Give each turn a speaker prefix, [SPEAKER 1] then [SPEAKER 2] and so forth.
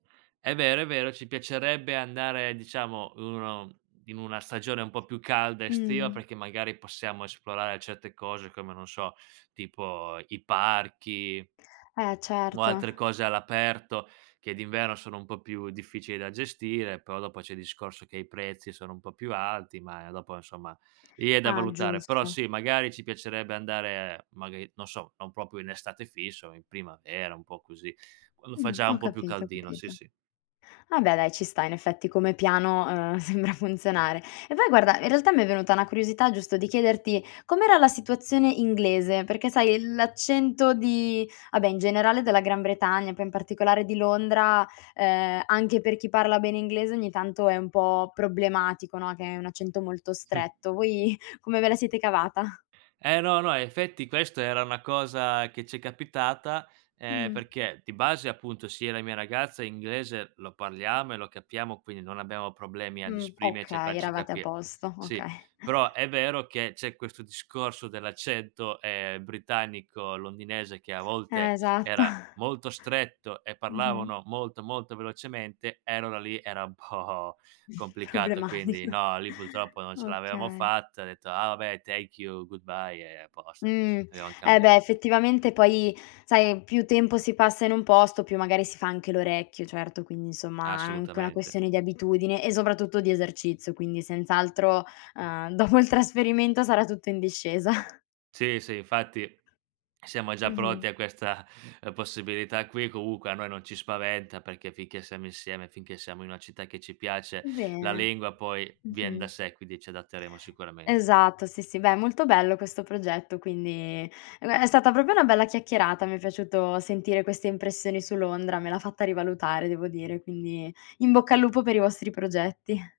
[SPEAKER 1] È vero, è vero, ci piacerebbe andare diciamo 1 in una stagione un po' più calda estiva,
[SPEAKER 2] Mh-mh.
[SPEAKER 1] perché magari possiamo esplorare certe cose, come non so, tipo i parchi
[SPEAKER 2] E
[SPEAKER 1] o
[SPEAKER 2] certo.
[SPEAKER 1] altre cose all'aperto che d'inverno sono un po' più difficili da gestire, però dopo c'è il discorso che i prezzi sono un po' più alti, ma dopo insomma, lì è da
[SPEAKER 2] Ah,
[SPEAKER 1] valutare. Però
[SPEAKER 2] giusto.
[SPEAKER 1] sì, magari ci piacerebbe andare magari, non so, non proprio in estate fisso, in primavera, un po' così. Quando fa
[SPEAKER 2] Mh,
[SPEAKER 1] già
[SPEAKER 2] ho
[SPEAKER 1] un po' più
[SPEAKER 2] capito, ho
[SPEAKER 1] caldino, sì
[SPEAKER 2] capito.
[SPEAKER 1] sì.
[SPEAKER 2] No beh dai, ci sta, in effetti come piano, uhm, sembra funzionare. E poi guarda, in realtà mi è venuta una curiosità giusto di chiederti: com'era la situazione inglese? Perché sai, l'accento di ah beh, in generale della Gran Bretagna, poi in particolare di Londra, ehm, anche per chi parla bene inglese ogni tanto è un po' problematico, no, che è un accento molto
[SPEAKER 1] Mh.
[SPEAKER 2] stretto. Voi, come ve la siete cavata?
[SPEAKER 1] E no, no, effetti questa era una cosa che ci è capitata e,
[SPEAKER 2] Mh-mh.
[SPEAKER 1] perché di base, appunto, sia la mia ragazza inglese lo parliamo e lo capiamo, quindi non abbiamo problemi ad
[SPEAKER 2] Mh,
[SPEAKER 1] esprimerci a
[SPEAKER 2] okay,
[SPEAKER 1] farci
[SPEAKER 2] eravate a
[SPEAKER 1] capire.
[SPEAKER 2] posto,
[SPEAKER 1] Sì.
[SPEAKER 2] okay.
[SPEAKER 1] Però è vero che c'è questo discorso dell'accento, ehm, britannico londinese che a volte
[SPEAKER 2] Esatto.
[SPEAKER 1] era molto stretto e
[SPEAKER 2] Mh-mh.
[SPEAKER 1] parlavano molto, molto velocemente, e allora lì era un po' complicato. Quindi
[SPEAKER 2] Problematica.
[SPEAKER 1] no, lì purtroppo non ce l'avevamo
[SPEAKER 2] Okay.
[SPEAKER 1] fatta, ho detto: "Ah, vabbè thank you, goodbye" e a posto.
[SPEAKER 2] Mhmm.
[SPEAKER 1] Avevam
[SPEAKER 2] E
[SPEAKER 1] cambia
[SPEAKER 2] beh, effettivamente poi sai più tempo si passa in un posto, più magari si fa anche l'orecchio, certo quindi insomma anca una
[SPEAKER 1] Assolutamente.
[SPEAKER 2] questione di abitudine e soprattutto di esercizio, quindi senz'altro, ehm, dopo il trasferimento sarà tutto in discesa.
[SPEAKER 1] Sì, sì, infatti siamo già
[SPEAKER 2] Mh-mh.
[SPEAKER 1] pronti a questa, ehm, possibilità qui, comunque a noi non ci spaventa, perché finché siamo insieme, finché siamo in una città che ci piace, la
[SPEAKER 2] Bene.
[SPEAKER 1] lingua poi vien da
[SPEAKER 2] Mh-mh.
[SPEAKER 1] sé, quindi ci adatteremo sicuramente.
[SPEAKER 2] Esatto, sì, sì. Beh, è molto bello questo progetto, quindi e beh, è stata proprio una bella chiacchierata. Mi è piaciuto sentire queste impressioni su Londra, me l'ha fatta rivalutare devo dire, quindi in bocca al lupo per i vostri progetti.